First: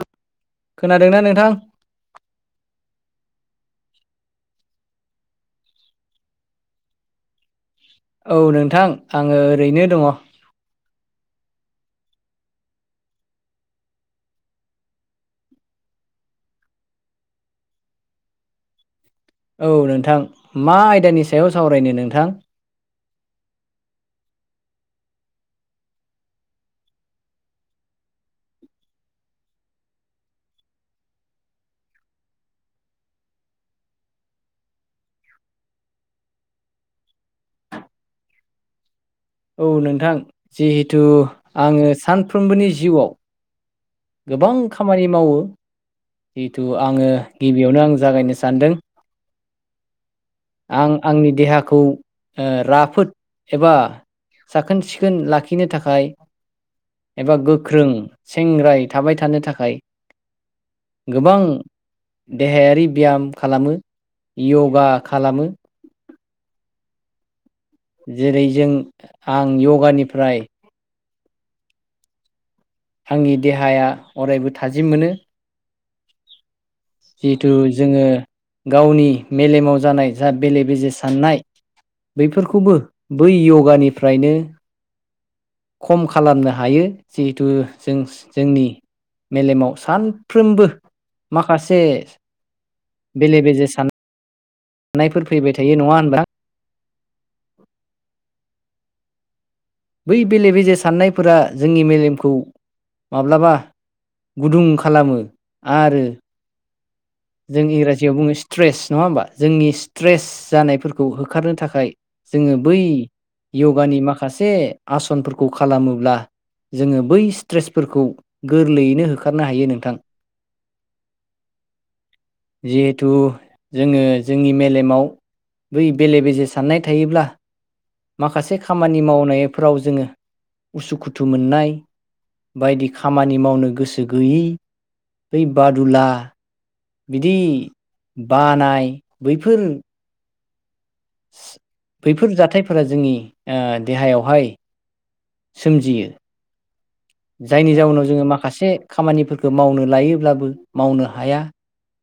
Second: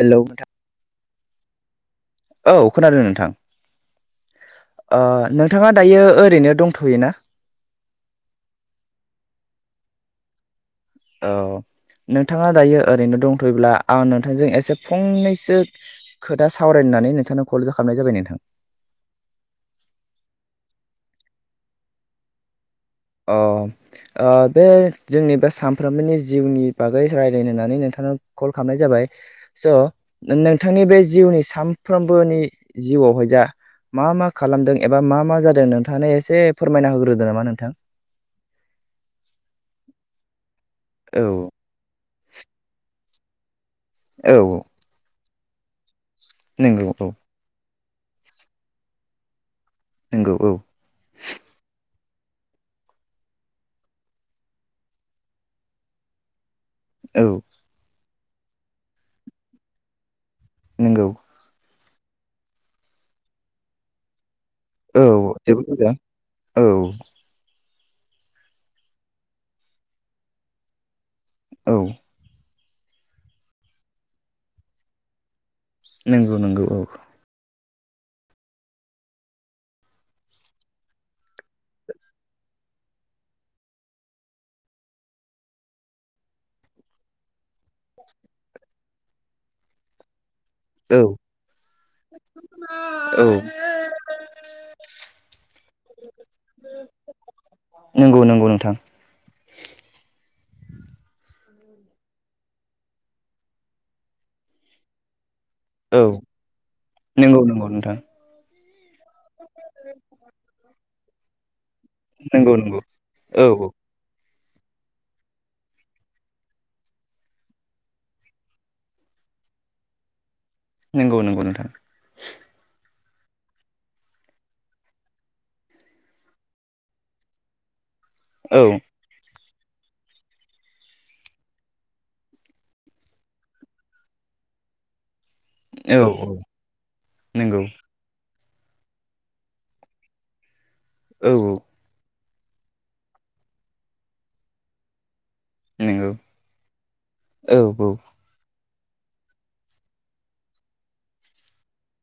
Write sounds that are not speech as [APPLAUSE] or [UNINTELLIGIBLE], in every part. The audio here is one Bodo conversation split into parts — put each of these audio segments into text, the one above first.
हेलौ। खोनादोंना नोंथां? औ खोनादों नोंथां। नोंथाङा दायो ओरैनो दंथ'य ना? औ नोंथां आङो ओरैनो दङ। औ नोंथाङा दायो ओरैनो दंथ'योब्ला, आं नोंथांजों एसे फंनैसो खोथा सावरायनानै नोंथांनाव कल ज खालामनाय जाबाय नोंथां। औ नोंथां मा आयदानि सायाव सावरायनो नोंथां? औ। बे जोंनि बे सानफ्रोमबोनि जिउनि बागै रायज्लायनोनानै नोंथांाव कल खालामनाय जाबाय। स' नोंथांनि बे जिउनि सानफ्रोमबोनि जिउआवहाय जा मा मा खालामदों एबा मा मा जादों नोंथाङानो एसे फोरमायना होग्रोदों नामा नोंथां। औ नोंथां जिहेथु औ आङो सानफ्रोमबोनि जिउआव। औ गोबां खामानि मावो जिहेथु नंगौ औ आङो गिबियावनो आं जागायनो सानदों। नंगौ औ। आं आंनि देहाखौ राफोद एबा साखोन सिखोन लाखिनो थाखाय एबा औ गोख्रों सेंग्राय थाबाय थानो थाखाय। नंगौ गोबां देहायारि ब्याम खालामो। योगा औ खालामो। [UNINTELLIGIBLE] औ। जेरै जों आं यगानिफ्राय औ। आंनि देहाया अरायबो थाजिम मोनो। नंगौ नंगौ औ। जिहेथु जोङो गावनि मेलेमाव जानाय जा बेले बेजे साननाय। बैफोरखौबो बै य'गानिफ्रायनो खम खालामनो हायो जिहेथु जों जोंनि मेलेमाव सानफ्रोमबो औ। फारसे औ बेले बेजे साननायफोर फैबाय थायो नङा होनबा? नंगौ नंगौ नोंथां। बै बेले बेजे साननायफोरा जोंनि मेलेमखौ माब्लाबा गुदुं खालामो औ आरो नंगौ जों नंगौ नोंथां इंराजियाव बुङो स्ट्रेस नङा होमबा? जोंनि स्ट्रेस जानायफोरखौ होखारनो थाखाय नंगौ जोङो नंगौ बै औ यगानि माखासे आसनफोरखौ खालामोब्ला जोङो बै स्ट्रेसफोरखौ गोरलैयैनो होखारनो हायो नोंथां। नंगौ नंगौ नोंथां। जिहेथु जोङो जोंनि मेलेमाव बै बेले बेजे साननाय थायोब्ला। माखासे औ खामानि मावनायफोराव जोङो उसुखुथु मोननाय बायदि खामानि मावनो गोसो गैयै औ बादुला औ बिदि नंगौ बानाय बैफोर औ औ। बैफोर जाथायफोरा जोंनि देहायावहाय सोमजियो नंगौ औ जायनि जाउनाव जोङो माखासे खामानिफोरखौ मावनो लायोब्लाबो मावनो हाया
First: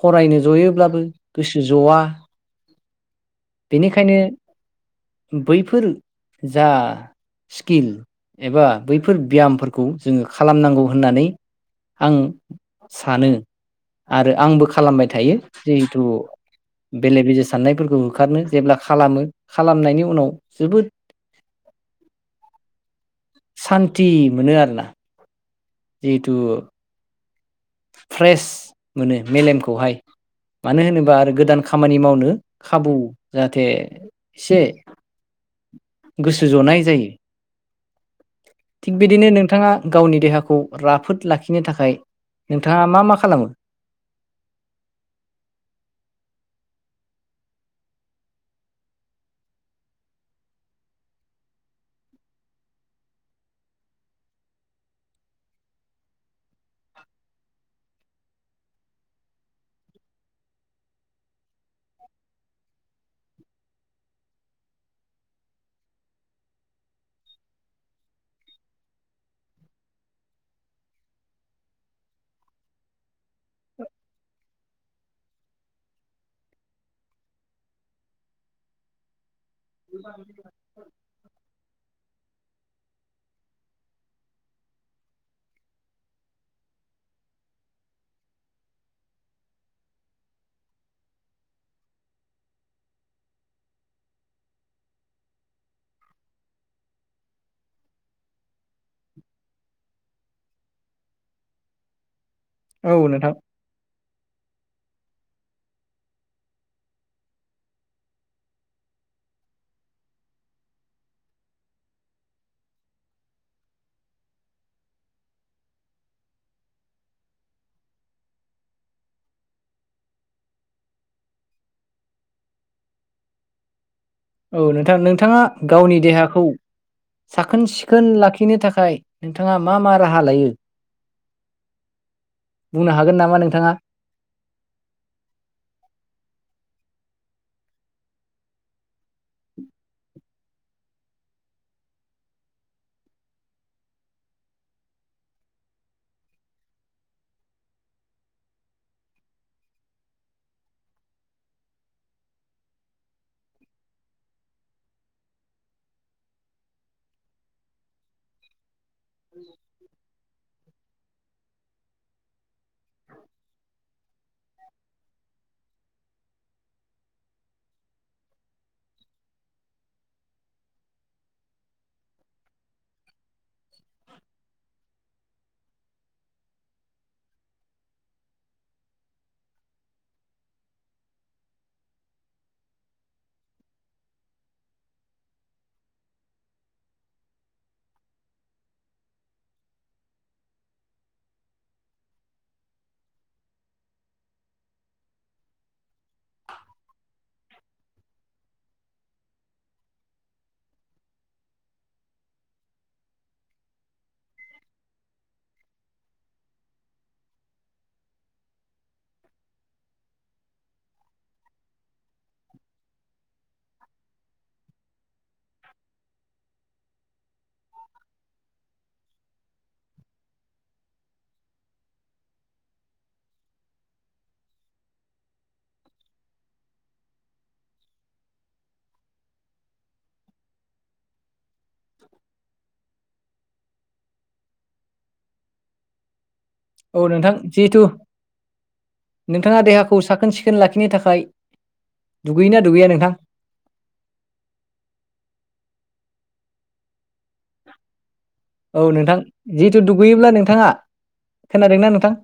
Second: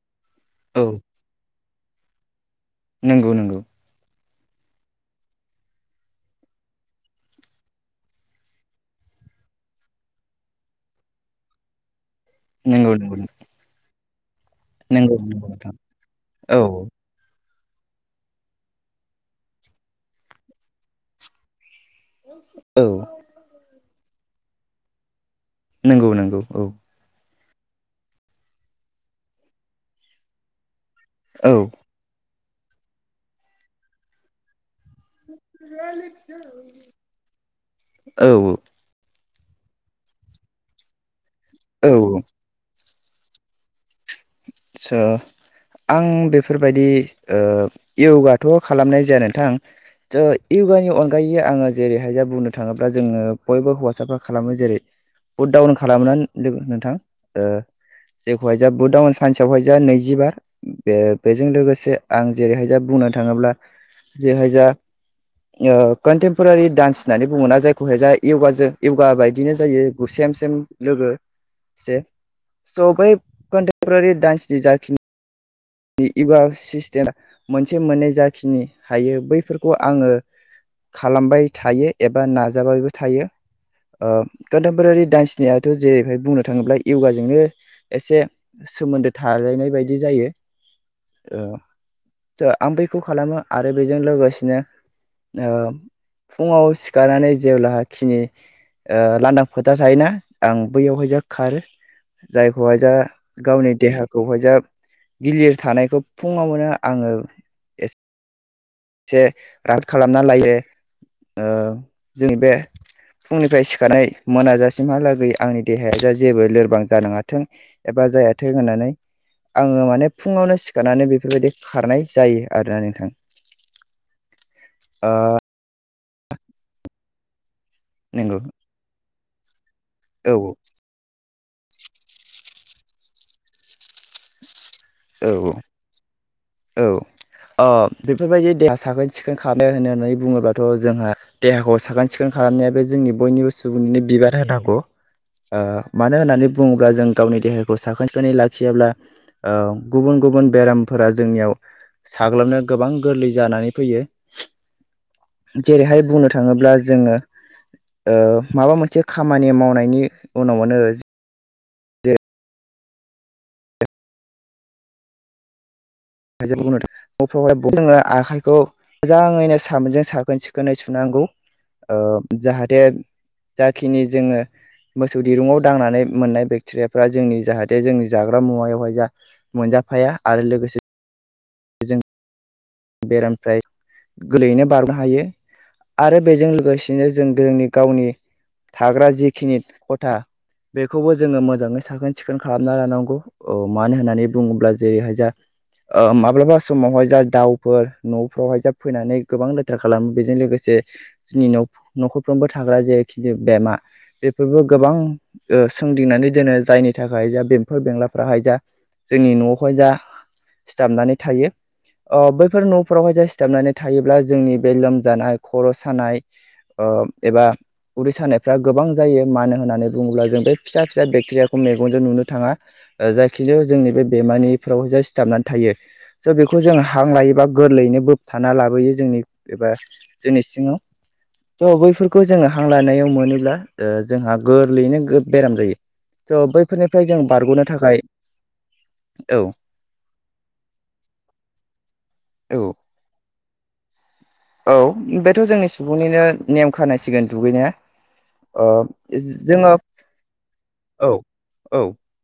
फरायनो औ जयोब्लाबो गोसो ज'आ नंगौ नंगौ। बेनिखायनो बैफोर जा स्किल एबा बैफोर ब्यामफोरखौ जोङो खालामनांगौ होननानै आं नंगौ नंगौ सानो आरो आंबो। खालामबाय नंगौ थायो नंगौ नोंथां जिहेथु। औ बेले बेजे साननायफोरखौ होखारनो जेब्ला खालामो खालामनायनि उनाव जोबोद। औ सान्ति मोनो आरोना नोंगौ नोंगौ जिहेथु औ। फ्रेस मोनो मेलेमखौहाय मानो होनोबा आरो औ गोदान खामानि मावनो। खाबु जाहाथे एसे। गोसो जनाय जायो [UNINTELLIGIBLE] औ औ थिग बिदिनो नोंथाङा गावनि देहाखौ राफोद लाखिनो थाखाय औ नोंथाङा मा मा खालामो? [UNINTELLIGIBLE] आं बेफोरबायदि यग्गा खालामनाय जाया नोंथां। स' य्गानि अनगायै आङो जेरैहाय जा बुंनो थाङोब्ला जोङो बयबो हौवासाफ्रा खालामो जेरै। बुटडाउन खालामनानै लोगो नोंथां ओ जेखौहाय जा बुटडाउन। सानसेआवहाय जा नैजिबार बे बेजों लोगोसे आं जेरैहाय जा बुंनो थाङोब्ला। जे हायजा। कन्टेमपरारि डान्स होननानै बुङोना जायखौहाय जाय जों योगा बायदिनो जायो सेम सेम लोगो से स' बै। परारि डान्सनि जाखिनि इयगा सिस्टेम मोनसे मोननै जाखिनि हायो बैफोरखौ आङो। खालामबाय थायो एबा नाजाबायबो थायो। कन्टेमपरारि दडान्सनियाथ' जेरैहाय बुंनो थाङोब्ला यग्गाजोंनो एसे। सोमोन्दो थालायनाय बायदि जायो। ओ आं बैखौ खालामो आरो बेजों लोगोसेनो ओ फुङाव सिखारनानै जेब्लाखिनि। लांदां फोथार थायोना आं बैयावहाय जों खारो। जायखौहाय औ जा नोंथां गावनि देहाखौहाय जा। गिलिर थानायखौ फुङाव मोननो आङो। एसे राद खालामना लायो ओ जोंनि बे फुंनिफ्राय सिखारनाय मोनाजासिमहालागै आंनि देहाया जा जेबो लोरबां जानो हाथों। एबा जायाथों होनानै। आङो माने फुङावनो सिखारनानै बेफोरबायदि खारनाय जायो आरोना नोंथां। औ नोंथां नोंथाङा गावनि देहाखौ साखोन सिखोन नंगौ लाखिनो थाखाय। नोंथाङा मा मा राहा औ लायो बुंनो हागोन नामा नोंथाङा? औ औ औ अ बेफोरबायदि देहा साखोन सिखोन खालामनाय होननानै बुङोब्लाथ' जोंहा। देहाखौ साखोन सिखोन खालामनाया बे जोंनि बयनिबो सुबुंनिनो बिबार होनांगौ। ओ मानो होननानै बुङोब्ला जों गावनि देहाखौ साखोन सिखोनै लाखियाब्ला ओ गुबुन गुबुन बेरामफोरा जोंनियाव साग्लोबनो गोबां गोरलै जानानै फैयो। जेरैहाय बुंनो थाङोब्ला जोङो। माबा मोनसे खामानि मावनायनि उनावनो। [INAUDIBLE] [UNINTELLIGIBLE] न'फ्रावहाय जोङो आखाइखौ। मोजाङैनो सामोनजों साखोन सिखोनै सुनांगौ ओ जाहाथे। जाखिनि जोङो। मोसौ दिरुङाव दांनानै मोननाय बेक्टेरियाफ्रा जोंनि जाहाथे जोंनि जाग्रा मुवायावहाय जा। मोनजाफाया आरो लोगोसे। जों बेरामनिफ्राय गोरलैयैनो बारनो हायो। आरो बेजों लोगोसेनो जों जोंनि गावनि थाग्रा जिखिनि खथा बेखौबो जोङो मोजाङै साखोन सिखोन खालामना लानांगौ। औ मानो होननानै बुङोब्ला जेरैहाय जा ओ माब्लाबा समावहाय जा दाउ फोर न'फ्रावहाय जा फैनानै गोबां लेथ्रा खालामो बेजों लोगोसे जोंनि न'-न'खरफ्रावबो थाग्रा जेखि बेमा बेफोरबो गोबां सोंदिंनानै दोनो जायनि थाखाय जा बेमफोर बेंलाफ्राहाय जा जोंनि न'आवहाय जा सिथाबनानै थायो आं बे बेफोर न'फोरावहाय ज सिथाबनानै थायोब्ला जोंनि बे लोमजानाय खर' सानाय एबा उदै सानायफ्रा गोबां जायो मानो होन्नानै बुङोब्ला जों बे फिसा फिसा बेक्टेरियाखौ मेगनजों नुनो थाङा। जायखिजाया जोंनि बे बेमानिफ्राव जे सिथाबनानै थायो स' बेखौ जोङो हां लायो एबा गोरलैयैनो बोबथाना लाबोयो जोंनि एबा जोंनि सिं थ' बैफोरखौ जोङो हां लानायाव मोनोब्ला जोंहा गोरलैयैनो बेराम जायो थ' बै औ नोंथां जिहेथु औ नोंथाङा देहाखौ साखोन सि सिखोन लाखिनो थाखाय औ दुगैयोना दुगैया नोंथां? औ बेथ' जोंनि सुबुंनिनो नेम खानायसिगोन दुगैनाया। ओ औ नोंथां जोङो जिहेथु दुगैयोब्ला नोंथाङा औ खोनादोंना नोंथां?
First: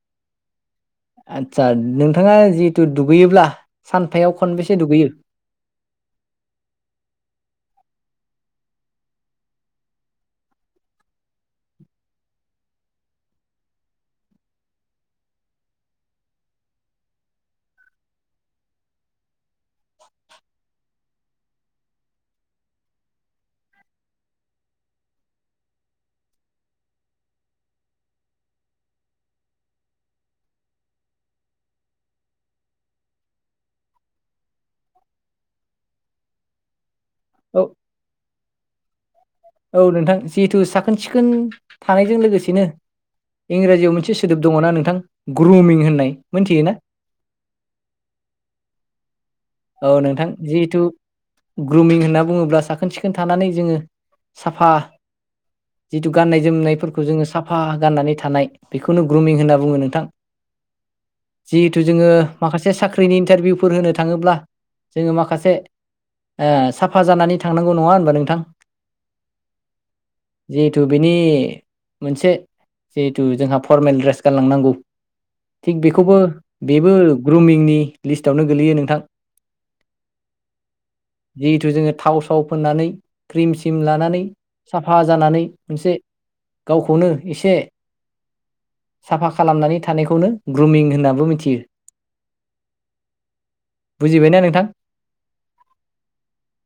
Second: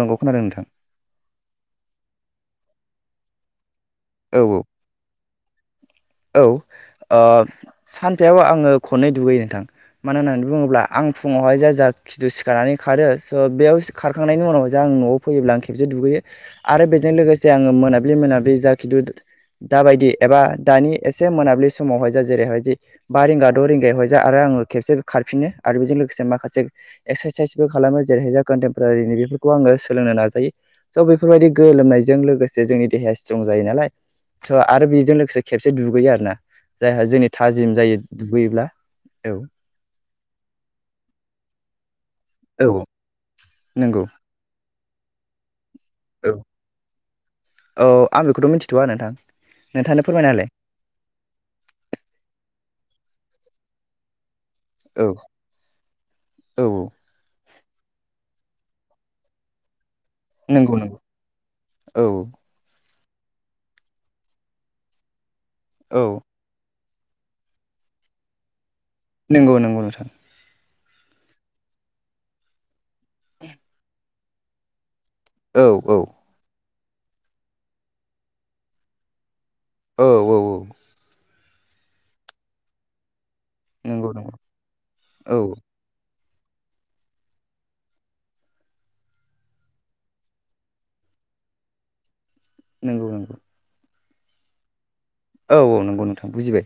नांगखौ खोनादों नोंथां। आदसा नोंथाङा जिहेथु दुगैयोब्ला सानथायाव औ औ खनबेसे दुगैयो? औ सानफाब आङो खननै दुगैयो नोंथां। मानो होननानै बुङोब्ला आं फुङावहाय जाय जा खिदु सिखारनानै खारो स' बेयाव खारखांनायनि उनाव जे आं न'आव फैयोब्ला आं खेबसे दुगैयो आरो बेजों लोगोसे आङो मोनाब्लि मोनाब्लि जा खिथु दाबायदि एबा दानि एसे मोनाबिलि समावहाय जा जेरैहाय जि बा रिंगा द' रिंगायाव हयज जा आरो आङो खेबसे खारफिनो आरो बेजों लोगोसे माखासे एक्सारसाइसबो खालामो जेरैहायज कन्टेमपरारिनि बेफोरखौ आङो सोलोंनो नाजायो। स' बेफोरबायदि गोलोमनायजों लोगोसे जोंनि देहाया स्ट्रं जायो नालाय स' आरो बेजों लोगोसे खेब से दुगैयो आरो ना जायहा जोंनि औ थाजिम जायो दुगैयोब्ला औ। औ नोंथां जिहेथु साखोन सिखोन थानायजों लोगोसेनो औ इंराजियाव नंगौ मोनसे सो सोदोब दङना नोंथां ग्रुमिं होननाय मिथियोना? औ आं बेखौथ' मिथिथ'आ नोंथां। औ नोंथाङानो नोंथां फोरमायना होलाय जिहेथु ग्रुमिं होनना बुङोब्ला साखोन सिखोन थानानै जोङो साफा औ जिथु गाननाय औ जोमनायफोरखौ जोङो सा फा गाननानै थानाय बेखौनो ग्रमिं होनना बुङो नोंथां। नंगौ नंगौ जिहेथु औ जोङो माखासे साख्रिनि इन्टारभिउफोर होनो थाङोब्ला जोङो माखासे औ। ओ साफा जानानै थांनांगौ नङा होनबा नोंथां। नंगौ नंगौ नोंथां। जिहेथु बेनि मोनसे जिहेथु जोंहा फरमेल ड्रेस गानलांनांगौ औ थिग औ बेखौबो बेबो ग्रुमिंनि लिस्टावनो गोलैयो नोंथां। औ औ। औ जिहेथु जोङो थाव साव फोननानै क्रिम सिम नंगौ लानानै नंगौ साफा औ जानानै मोनसे गावखौनो एसे साफा खालामनानै थानायखौनो ग्रुमिं होन्नाबो मिथियो। नंगौ नंगौ। बुजिबायना नोंथां? औ औ नंगौ नोंथां बुजिबाय।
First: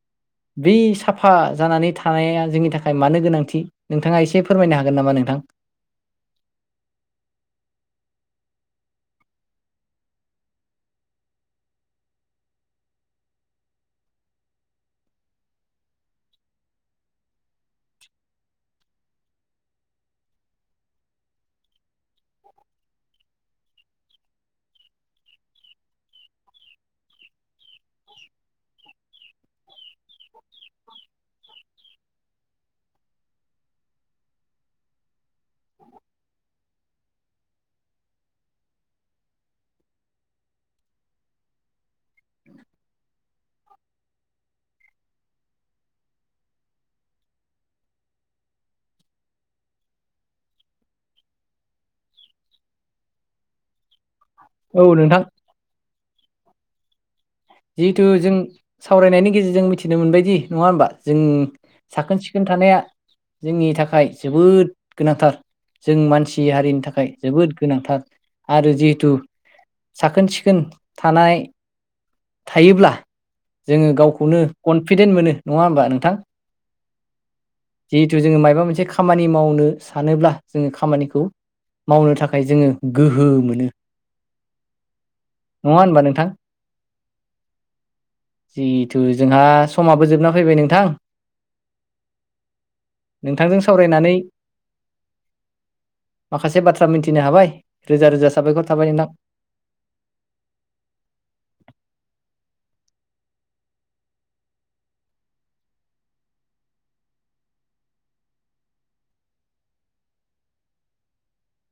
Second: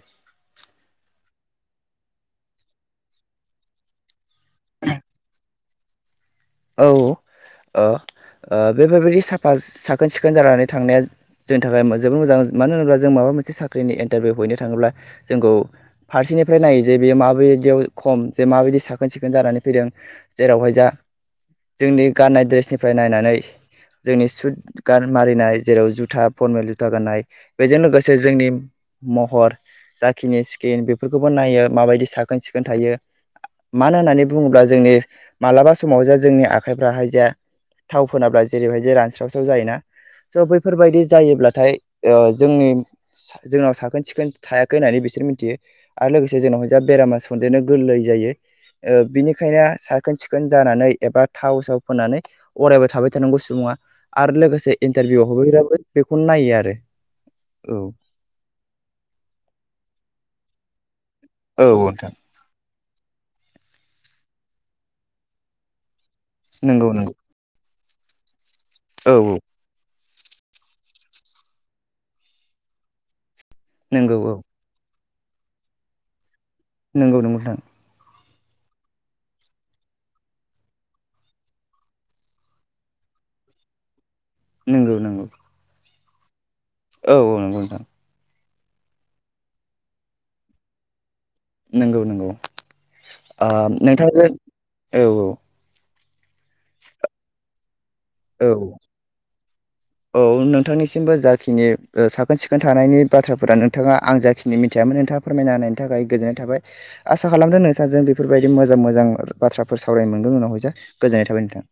बि साफा जानानै थानाया जोंनि थाखाय मानो गोनांथि नोंथाङा एसे फोरमायनो हागोन नामा नोंथां? औ ओ बेफोरबायदि साफा साखोन सिखोन जानानै थांनाया, जोंनि थाखाय जोबोर मोजां मानो होनोब्ला जों माबा मोनसे साख्रिनि इन्टारभिउ हैनो थाङोब्ला जोंखौ। फारसेनिफ्राय नायो जे बेयो माबायदियाव खम जे माबायदि साखोन सिखोन जानानै फैदों। जेरावहाय जा। जोंनि गाननाय दड्रेसनिफ्राय नायनानै। जोंनि सुद गान मारिनाय जेराव जुथा परमेल जुथा गाननाय। बेजों लोगोसे जोंनि महर जाखिनि स्किन बेफोरखौबो नायो माबायदि साखोन सिखोन थायो। मानो होननानै बुङोब्ला जोंनि मालाबा समाव जाे जोंनि आखाइफ्राहाय जा थाव फोनाब्ला जेरैबायदि रानस्रावस्राव जायो ना? स' बैफोरबायदि जायोब्लाथाय ओ जोंनि, जोंनाव साखोन सिखोन थायाखै होन्नानै बिसोर मिथियो। आरो लोगोसे जोंनावहाय जा बेरामा सन्देरनो गोरलै जायो। बिनिखायनो साखोन सिखोन जानानै। एबा थावउसाव फोननानै अरायबो थाबाय थानांगौ सुबुङा आरो लोगोसे औ नोंथां इन्टारभिउआव हाबैग्राबो। बेखौनो नायो आरो औ जिहेथु जों सावरायनायनि गेजेरजों मिथिनो मोनबायदि नङा होमबा जों साखोन सिख सिखोन थानाया जोंनि थाखाय जोबोद गोनांथार जों मानसि हारिनि नंगौ थाखाय। नंगौ जोबोद गोनांथार आरो औ जिहेथु औ साखोन सिखोन थानाय, थायोब्ला जोङो नंगौ औ गावखौनो कनफिदेन्ट मोनो नङा होमबा नोंथां नंगौ नंगौ नोंथां। जिहेथु जोङो माबा मोनसे खामानि मावनो सानोब्ला जोङो खामानिखौ, मावनो थाखाय जोङो गोहो मोनो, नंगौ नंगौ। नङा होनबा नोंथां, औ औ नंगौ नोंथां, जिहेथु जोंहा समाबो जोबना फैबाय नोंथां। नंगौ नंगौ ओ नोंथांजों सावरायनानै नोंथांजो औ औ माखासे बाथ्रा मिथिनो हाबाय रोजा रोजा औ साबायखर औ थाबाय नोंथां। औ नोंथांनिसिमबो जाखिनि साखोन सिखोन थानायनि बाथ्राफोरा नोंथाङा आं जाखिनि मिथियामोन नोंथाङा। फोरमायना होनायनि थाखाय गोजोननाय थाबाय। आसा खालामदों नोंसाजों बेफोरबायदि मोजां मोजां बाथ्राफोर सावरायनो मोनदों उनाव जाहाय गोजोननाय थाबाय नोंथां।